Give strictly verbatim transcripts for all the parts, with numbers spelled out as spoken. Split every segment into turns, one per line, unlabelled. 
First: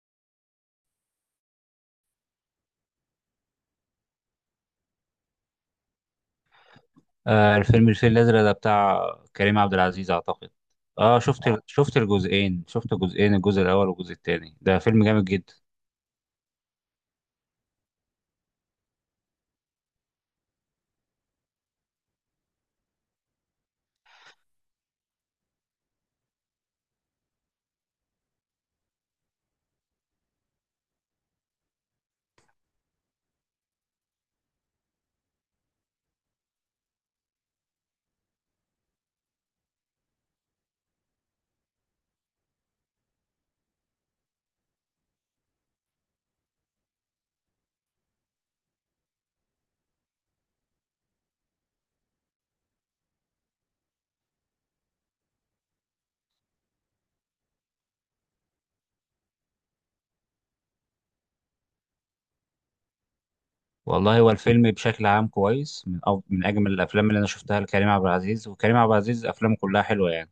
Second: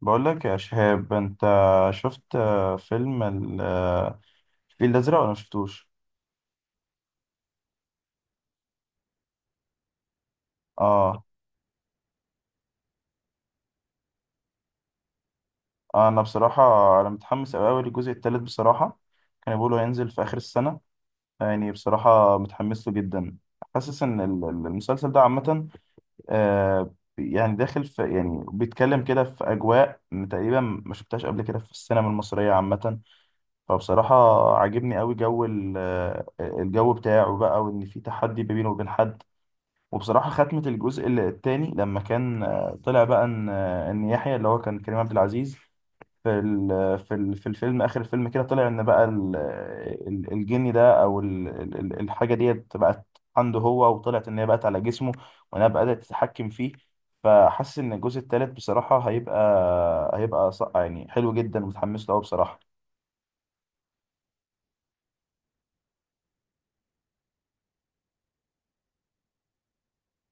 بقول لك يا شهاب، انت شفت آه، فيلم ال- آه، الفيل الازرق ولا ما شفتوش؟
آه الفيلم الفيل الأزرق ده بتاع كريم عبد العزيز أعتقد. اه،
اه.
شفت. آه. شفت الجزئين، شفت جزئين، الجزء الأول والجزء التاني. ده فيلم جامد جدا.
انا بصراحه انا متحمس قوي قوي للجزء الثالث بصراحه. كانوا بيقولوا هينزل في اخر السنه، يعني بصراحه متحمس له جدا. حاسس ان ال- ال- المسلسل ده عامه آه، يعني داخل في يعني بيتكلم كده في اجواء تقريبا ما شفتهاش قبل كده في السينما المصريه عامه. فبصراحه عاجبني قوي جو ال- آه، الجو بتاعه بقى، وان في تحدي ما بينه وبين حد. وبصراحة ختمة الجزء الثاني لما كان آه، طلع بقى ان آه، ان يحيى اللي هو كان كريم عبد العزيز في ال- في ال- في الفيلم، اخر الفيلم كده طلع ان بقى ال- ال- الجني ده او ال- ال- ال- الحاجة ديت بقت عنده هو، وطلعت ان هي بقت على جسمه، وانها بدأت تتحكم فيه. فحاسس ان الجزء الثالث بصراحة هيبقى هيبقى ص- يعني حلو جدا، ومتحمس له أوي بصراحة.
والله، هو الفيلم بشكل عام كويس، من أف... من أجمل الأفلام اللي أنا شفتها لكريم عبد العزيز. وكريم عبد العزيز أفلامه كلها حلوة يعني.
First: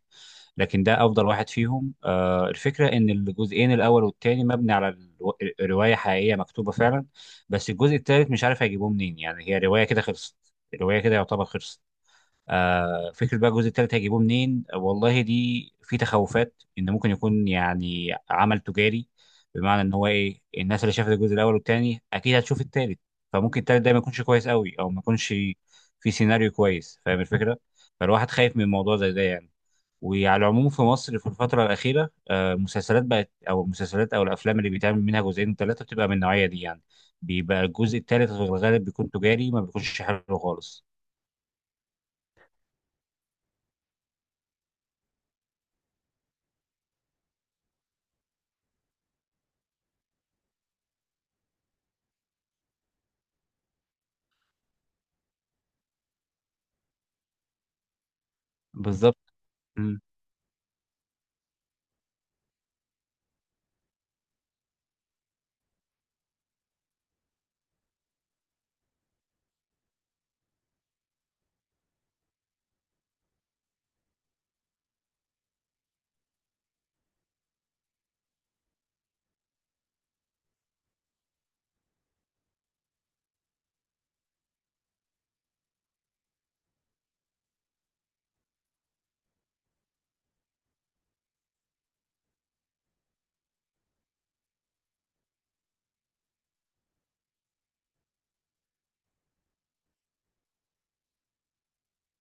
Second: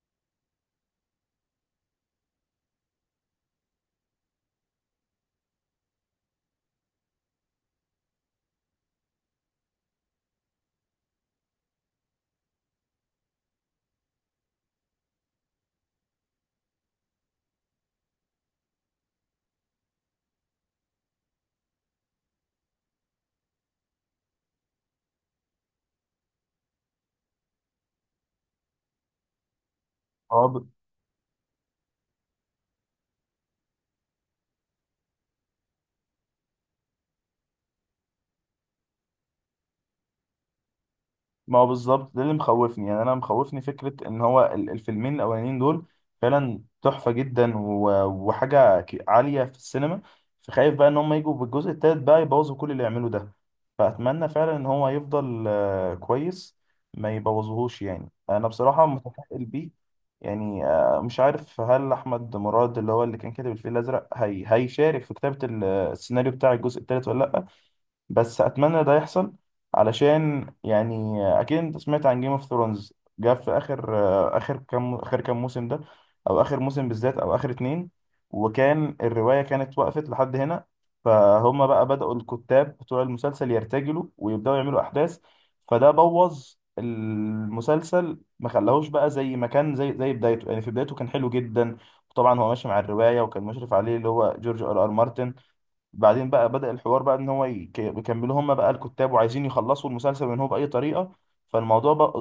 لكن ده أفضل واحد فيهم. آه الفكرة إن الجزئين الأول والتاني مبني على الو... رواية حقيقية مكتوبة فعلا. بس الجزء التالت مش عارف هيجيبوه منين، يعني هي رواية كده خلصت. الرواية كده يعتبر خلصت. آه، فكرة بقى الجزء التالت هيجيبوه منين؟ آه، والله دي في تخوفات ان ممكن يكون يعني عمل تجاري. بمعنى ان هو ايه، الناس اللي شافت الجزء الاول والتاني اكيد هتشوف التالت. فممكن التالت ده ما يكونش كويس قوي، او ما يكونش في سيناريو كويس، فاهم الفكرة. فالواحد خايف من موضوع زي ده يعني. وعلى
اه.
العموم في مصر في الفترة الأخيرة، آه، المسلسلات بقت، أو المسلسلات أو الأفلام اللي بيتعمل منها جزئين وثلاثة بتبقى من النوعية دي يعني. بيبقى الجزء التالت في الغالب بيكون تجاري، ما بيكونش حلو خالص.
ما هو بالظبط ده اللي مخوفني، يعني انا مخوفني فكره ان هو ال- الفيلمين الاولانيين دول فعلا تحفه جدا، و- وحاجه ك- عاليه في السينما. فخايف بقى ان هم يجوا بالجزء التالت بقى يبوظوا كل اللي يعملوا ده. فاتمنى فعلا ان هو يفضل آه، كويس، ما يبوظهوش. يعني انا بصراحه
بالظبط.
متفائل بيه. يعني آه، مش عارف هل احمد مراد اللي هو اللي كان كاتب الفيل الازرق هي هيشارك في كتابه ال- السيناريو بتاع الجزء التالت ولا لا، بس اتمنى ده يحصل. علشان يعني اكيد انت سمعت عن جيم اوف ثرونز، جاب في اخر اخر كام اخر كام موسم ده، او اخر موسم بالذات او اخر اتنين، وكان الرواية كانت وقفت لحد هنا. فهم بقى بدأوا الكتاب بتوع المسلسل يرتجلوا ويبدأوا يعملوا احداث، فده بوظ المسلسل، ما خلاهوش بقى زي ما كان، زي زي بدايته. يعني في بدايته كان حلو جدا. وطبعا هو ماشي مع الرواية، وكان مشرف عليه اللي هو جورج ار ار مارتن. بعدين بقى بدأ الحوار بقى ان هو يك- يكملوا هم بقى الكتاب، وعايزين يخلصوا المسلسل من هو بأي طريقة. فالموضوع بق-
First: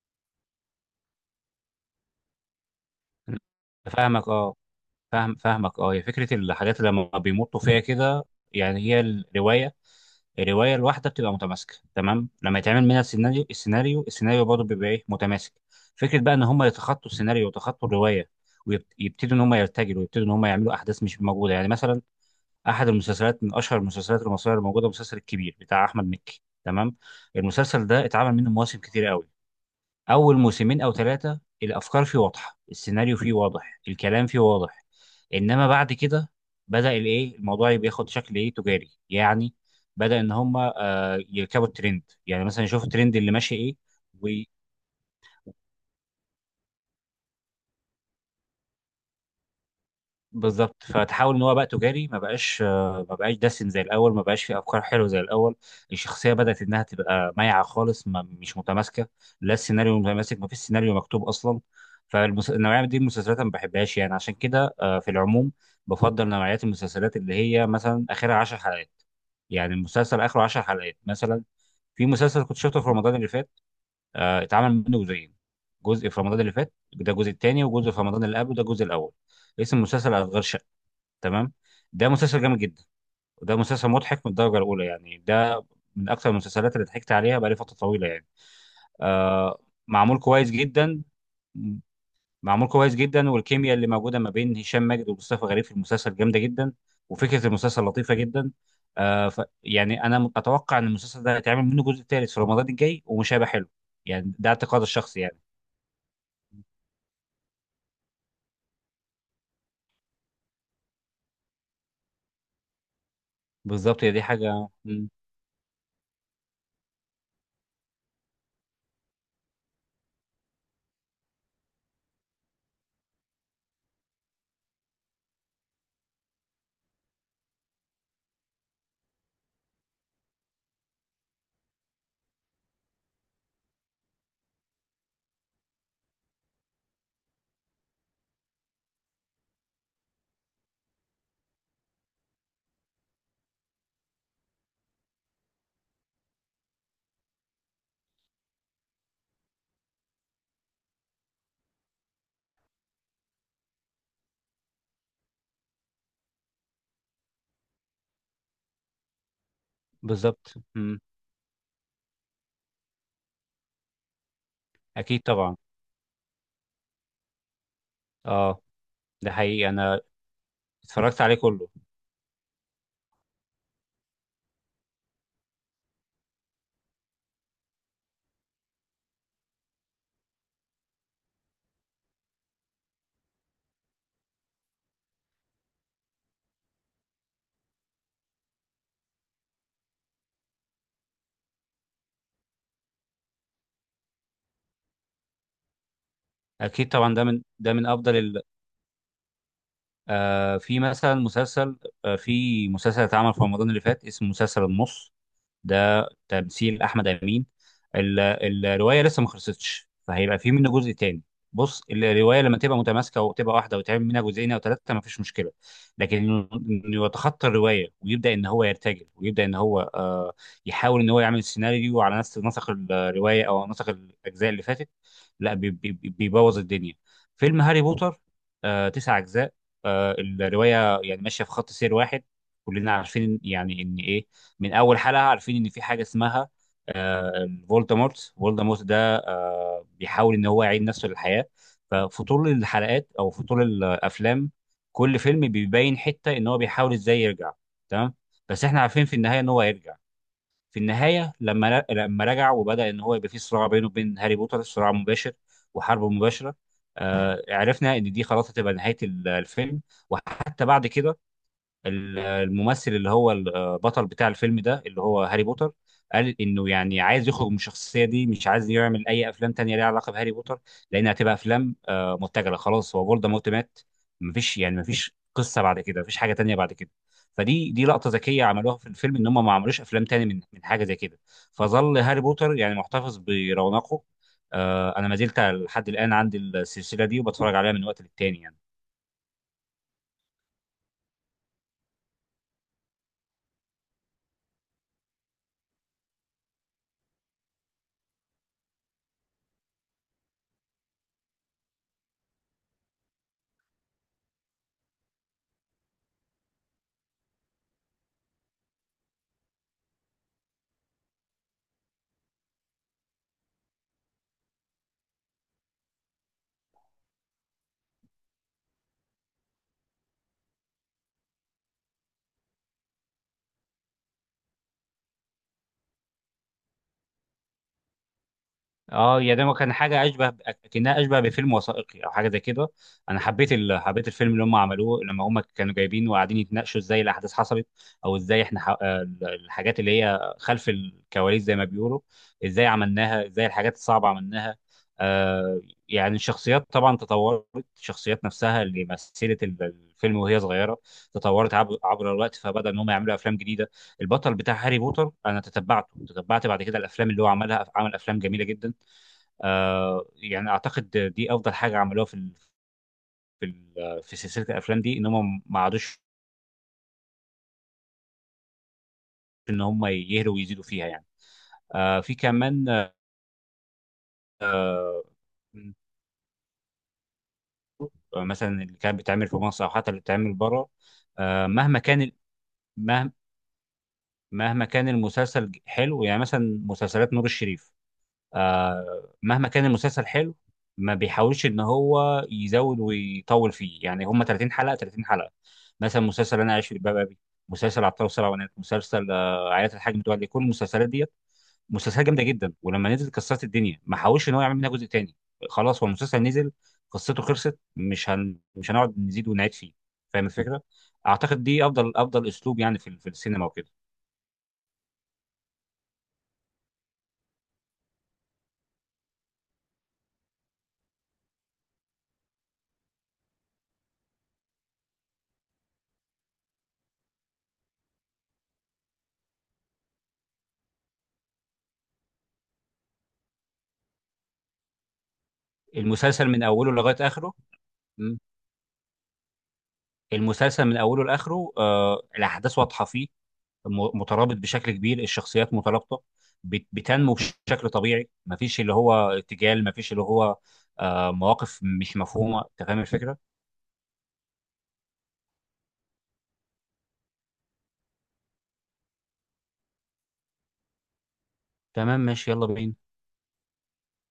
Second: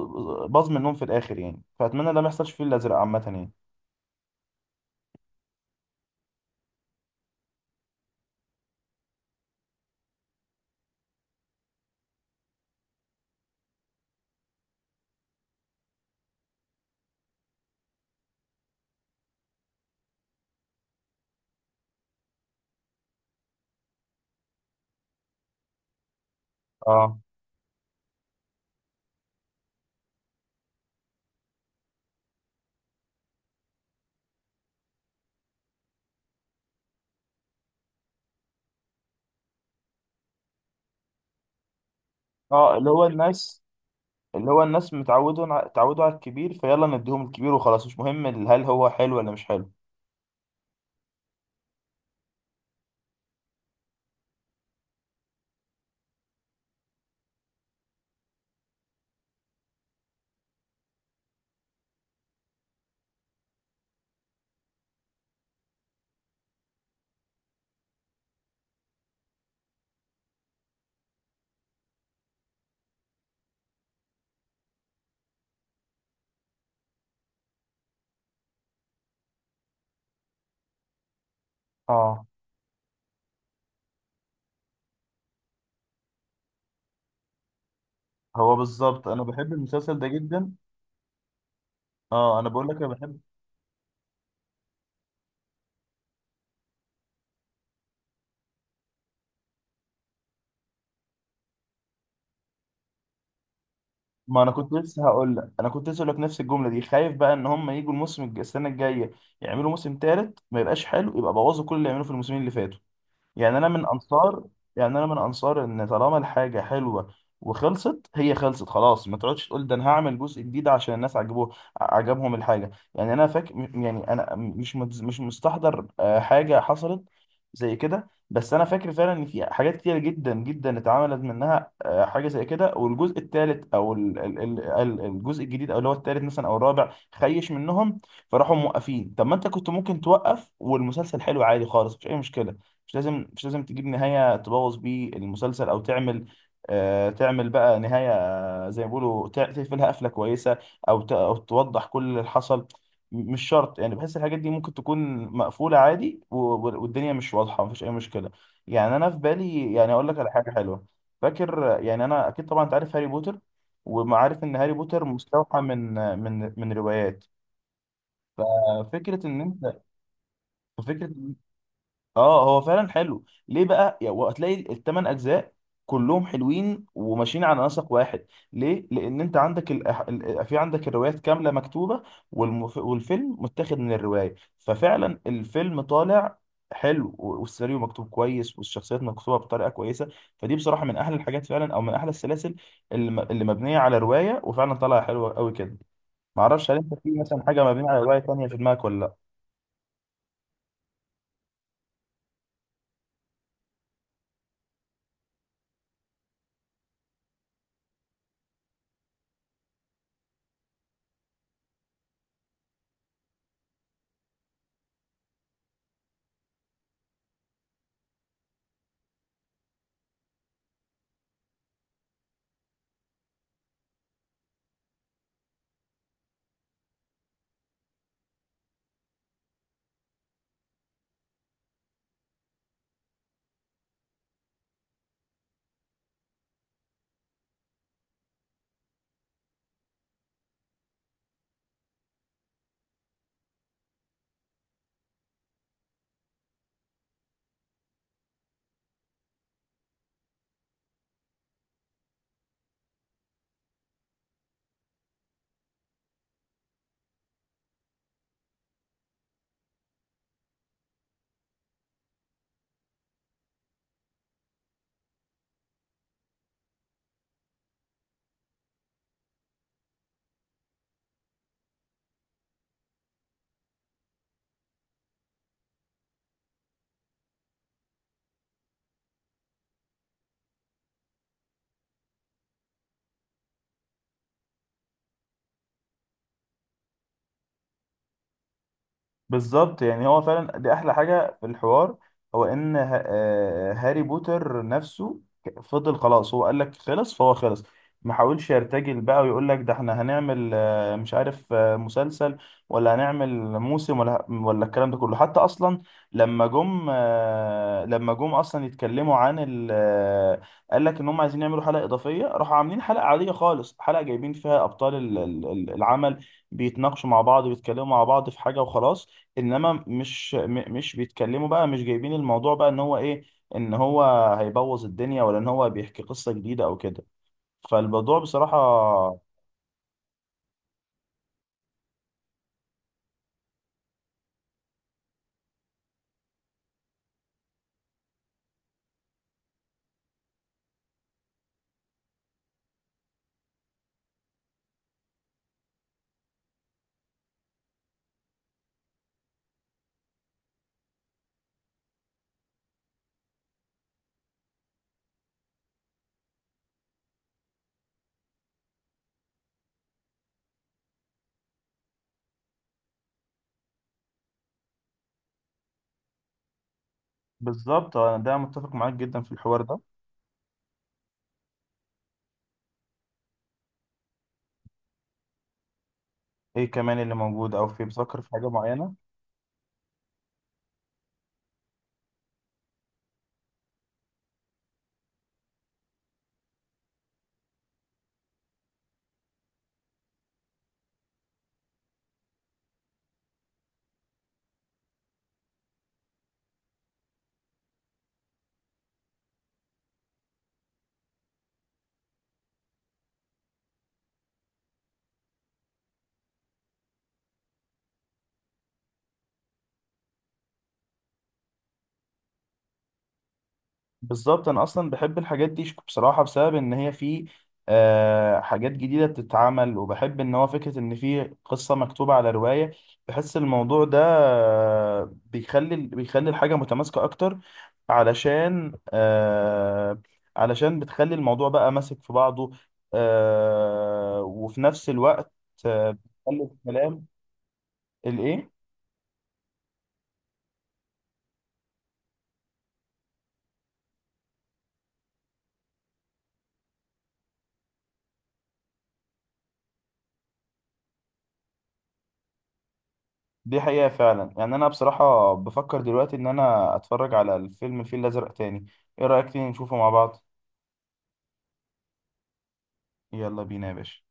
باظ منهم في الآخر، يعني. فأتمنى ده ما يحصلش فيه الأزرق عامة يعني.
فاهمك، اه. فاهم فاهمك، اه. هي فكره الحاجات اللي لما بيمطوا فيها كده. يعني هي الروايه الروايه الواحده بتبقى متماسكه تمام، لما يتعمل منها السيناريو، السيناريو السيناريو برضه بيبقى ايه، متماسك. فكره بقى ان هم يتخطوا السيناريو ويتخطوا الروايه، ويبتدوا ان هم يرتجلوا، ويبتدوا ان هم يعملوا احداث مش موجوده. يعني مثلا، احد المسلسلات من اشهر المسلسلات المصريه الموجوده، مسلسل الكبير بتاع احمد مكي، تمام.
اه.
المسلسل ده اتعمل منه مواسم كتير قوي. اول موسمين او ثلاثه، الافكار فيه واضحه، السيناريو فيه واضح، الكلام فيه واضح. انما بعد كده بدا الايه، الموضوع بياخد شكل ايه، تجاري يعني. بدا ان هم آه يركبوا الترند، يعني مثلا
اه،
يشوفوا
اللي هو
الترند اللي ماشي
الناس
ايه.
اللي هو الناس متعودوا اتعودوا على الكبير، فيلا نديهم الكبير وخلاص، مش مهم ال- هل هو حلو ولا مش حلو.
بالظبط. فتحاول ان هو بقى تجاري، ما بقاش، آه، ما بقاش دسم زي الاول، ما بقاش فيه افكار حلوه زي الاول. الشخصيه بدات انها تبقى مايعه خالص، ما مش متماسكه، لا السيناريو متماسك، ما فيش سيناريو مكتوب اصلا. فالنوعيه دي من المسلسلات أنا ما بحبهاش يعني. عشان كده آه، في العموم بفضل نوعيات المسلسلات اللي هي مثلا اخرها 10 حلقات. يعني المسلسل اخره 10 حلقات مثلا. في مسلسل كنت شفته في رمضان اللي فات، آه، اتعمل منه جزئين. جزء في رمضان اللي فات، ده الجزء الثاني، وجزء في رمضان اللي قبله، ده الجزء الاول. اسم المسلسل أشغال شقة، تمام. ده
اه.
مسلسل جامد جدا. وده مسلسل مضحك من الدرجه الاولى. يعني ده من اكثر المسلسلات اللي ضحكت عليها بقالي فتره طويله يعني.
هو بالظبط انا بحب
آه
المسلسل ده
معمول كويس
جدا.
جدا.
اه، انا بقول
معمول
لك، انا
كويس
بحب.
جدا، والكيمياء اللي موجوده ما بين هشام ماجد ومصطفى غريب في المسلسل جامده جدا. وفكره المسلسل لطيفه جدا. آه ف يعني انا اتوقع ان المسلسل ده هيتعمل منه جزء ثالث في رمضان الجاي، ومش هيبقى حلو. يعني
ما
ده
انا كنت
اعتقاد
لسه
الشخصي
هقول
يعني.
لك انا كنت لسه هقول لك نفس الجمله دي. خايف بقى ان هم يجوا الموسم الج- السنه الجايه، يعملوا موسم تالت ما يبقاش حلو، يبقى بوظوا كل اللي عملوه في الموسمين اللي فاتوا. يعني انا من
بالظبط، هي دي
انصار
حاجه،
يعني انا
مم.
من انصار ان طالما الحاجه حلوه وخلصت، هي خلصت خلاص. ما تقعدش تقول ده انا هعمل جزء جديد عشان الناس عجبوه عجبهم الحاجه. يعني انا فاكر، يعني انا مش متز- مش مستحضر آه، حاجه حصلت زي كده، بس انا فاكر فعلا ان في حاجات كتير جدا جدا اتعملت منها آه، حاجه زي كده، والجزء الثالث او ال- ال- ال- ال- الجزء الجديد، او اللي هو الثالث مثلا او الرابع، خيش منهم، فراحوا موقفين. طب ما انت كنت ممكن توقف والمسلسل حلو عادي خالص، مش اي مشكله. مش لازم مش لازم تجيب نهاية تبوظ بيه المسلسل، او تعمل آه تعمل بقى نهاية، آه، زي ما بيقولوا تع- تقفلها قفلة كويسة، او ت- او توضح كل اللي حصل. م- مش شرط. يعني بحس الحاجات دي ممكن تكون مقفولة عادي، و- و- والدنيا مش واضحة، مفيش اي مشكلة. يعني انا في بالي، يعني اقول لك على حاجة
بالظبط،
حلوة.
مم.
فاكر، يعني انا اكيد طبعا انت عارف هاري بوتر، ومعارف ان هاري بوتر
اكيد طبعا.
مستوحى من من من روايات.
اه،
آه، فكرة
ده
ان
حقيقي،
انت
انا
فكرة
اتفرجت عليه كله.
اه، هو فعلا حلو. ليه بقى؟ يا- وهتلاقي الثمان اجزاء كلهم حلوين وماشيين على نسق واحد. ليه؟ لان انت عندك ال... ال- في عندك الروايات كامله مكتوبه، والمف... والفيلم متاخد من الروايه. ففعلا الفيلم طالع حلو، و- والسيناريو مكتوب كويس، والشخصيات مكتوبه بطريقه كويسه. فدي بصراحه من احلى الحاجات فعلا، او من احلى السلاسل اللي, م... اللي مبنيه على روايه وفعلا طالعه حلوه قوي كده. معرفش هل
اكيد
انت في
طبعا. ده من
مثلا حاجه
ده من
مبنيه على
افضل
روايه
ال...
تانيه في دماغك ولا لا.
آه في مثلا مسلسل، آه في مسلسل اتعمل في رمضان اللي فات اسمه مسلسل النص. ده تمثيل احمد امين. ال- ال- الروايه لسه ما خلصتش، فهيبقى في منه جزء تاني. بص، الروايه لما تبقى متماسكه وتبقى واحده وتعمل منها جزئين او ثلاثه، ما فيش مشكله. لكن انه إنه يتخطى الروايه، ويبدا ان هو يرتجل، ويبدا ان هو آه يحاول ان هو يعمل سيناريو على نفس نسق الروايه او نسق الاجزاء اللي فاتت، لا، بي- بي- بي- بيبوظ الدنيا. فيلم هاري بوتر، آه تسع اجزاء. آه الروايه يعني ماشيه في خط سير واحد. كلنا عارفين يعني ان ايه، من اول حلقه عارفين ان في حاجه اسمها آه فولدمورت. فولدمورت ده آه، بيحاول ان هو يعيد نفسه للحياه. ففي طول الحلقات او في طول الافلام، كل فيلم بيبين حته ان هو بيحاول ازاي يرجع، تمام. بس احنا عارفين في النهايه ان هو هيرجع. في النهايه، لما لما رجع وبدا ان هو يبقى في صراع بينه وبين هاري بوتر، صراع مباشر وحرب مباشره. آه، عرفنا ان دي خلاص هتبقى نهايه ال- الفيلم. وحتى بعد كده، ال- الممثل اللي هو البطل بتاع الفيلم ده، اللي هو هاري بوتر، قال انه يعني عايز يخرج من الشخصيه دي، مش عايز يعمل اي افلام تانية ليها علاقه بهاري بوتر، لان هتبقى افلام آه، متجله. خلاص هو فولدمورت مات. مفيش يعني، مفيش قصه بعد كده، مفيش حاجه تانية بعد كده. فدي دي لقطه ذكيه عملوها في الفيلم، ان هم ما عملوش افلام تاني من من حاجه زي كده. فظل هاري بوتر يعني محتفظ برونقه. آه، انا ما زلت لحد الان عندي السلسله دي، وبتفرج عليها من وقت للتاني يعني.
بالظبط، يعني هو فعلا دي احلى حاجه في الحوار. هو ان ه- آه، هاري بوتر نفسه ك- فضل خلاص. هو قال لك خلص، فهو خلص. ما حاولش يرتجل بقى، ويقول لك ده احنا هنعمل آه، مش عارف آه، مسلسل، ولا هنعمل موسم، ولا ولا الكلام ده كله حتى اصلا. لما جم آه، لما جم اصلا يتكلموا عن ال آه، قال لك ان هم عايزين يعملوا حلقه اضافيه، راحوا عاملين حلقه عاديه خالص، حلقه جايبين فيها ابطال ال- ال- العمل بيتناقشوا مع بعض، وبيتكلموا مع بعض في حاجه وخلاص. انما مش م- مش بيتكلموا بقى، مش جايبين الموضوع بقى ان هو ايه، ان هو هيبوظ الدنيا، ولا ان هو بيحكي قصة جديدة او كده. فالموضوع بصراحة
اه يا، ده كان حاجه اشبه، كانها اشبه بفيلم وثائقي او حاجه زي كده. انا حبيت ال... حبيت الفيلم اللي هم عملوه لما هم كانوا جايبين وقاعدين يتناقشوا ازاي الاحداث حصلت، او ازاي احنا ح... آه، الحاجات اللي هي خلف الكواليس زي ما بيقولوا، ازاي عملناها، ازاي الحاجات الصعبه عملناها. آه يعني الشخصيات طبعا تطورت. الشخصيات نفسها اللي مثلت ال- الفيلم وهي صغيره تطورت عبر, عبر الوقت. فبدا ان هم يعملوا افلام جديده. البطل بتاع هاري بوتر انا تتبعته تتبعت بعد كده الافلام اللي هو عملها، عمل افلام جميله جدا. آه يعني اعتقد دي افضل حاجه عملوها في ال- في ال- في سلسله الافلام دي، ان هم ما عادوش
بالظبط، انا ده متفق معاك جدا في
ان
الحوار ده.
هم يهلوا ويزيدوا فيها يعني. آه في كمان. آه
ايه كمان اللي موجود، او في بتفكر في حاجة
مثلا اللي
معينة؟
كان بيتعمل في مصر او حتى اللي بيتعمل بره، آه مهما كان ال- مه- مهما كان المسلسل حلو، يعني مثلا مسلسلات نور الشريف. آه، مهما كان المسلسل حلو، ما بيحاولش ان هو يزود ويطول فيه. يعني هم 30 حلقه، 30 حلقه. مثلا مسلسل انا عايش في جلباب ابي، مسلسل عطار وسبع بنات، مسلسل آه، عائله الحاج متولي، كل المسلسلات ديت. مسلسلات جامده جدا ولما نزلت كسرت الدنيا، ما حاولش ان هو يعمل منها جزء تاني. خلاص هو المسلسل نزل، قصته خلصت، مش هن... مش هنقعد نزيد ونعيد فيه، فاهم الفكره. اعتقد دي افضل افضل اسلوب يعني في في السينما وكده.
بالظبط، انا اصلا بحب الحاجات دي بصراحه بسبب ان هي في آه، حاجات جديده بتتعمل، وبحب ان هو فكره ان في قصه مكتوبه على روايه. بحس الموضوع ده آه، بيخلي بيخلي الحاجه متماسكه اكتر، علشان آه، علشان بتخلي الموضوع بقى ماسك في بعضه، آه، وفي نفس الوقت آه،
المسلسل
بتخلي
من اوله لغايه
الكلام
اخره.
الايه.
المسلسل من اوله لاخره آه الاحداث واضحه فيه، م- مترابط بشكل كبير، الشخصيات مترابطه، بت- بتنمو بشكل طبيعي. مفيش اللي هو ارتجال، مفيش اللي هو آه مواقف مش مفهومه، انت فاهم الفكره.
دي حقيقة فعلا، يعني أنا بصراحة بفكر دلوقتي إن أنا أتفرج على الفيلم الفيل الأزرق تاني. إيه رأيك تيجي نشوفه مع بعض؟
تمام، ماشي، يلا بينا.
يلا بينا يا باشا.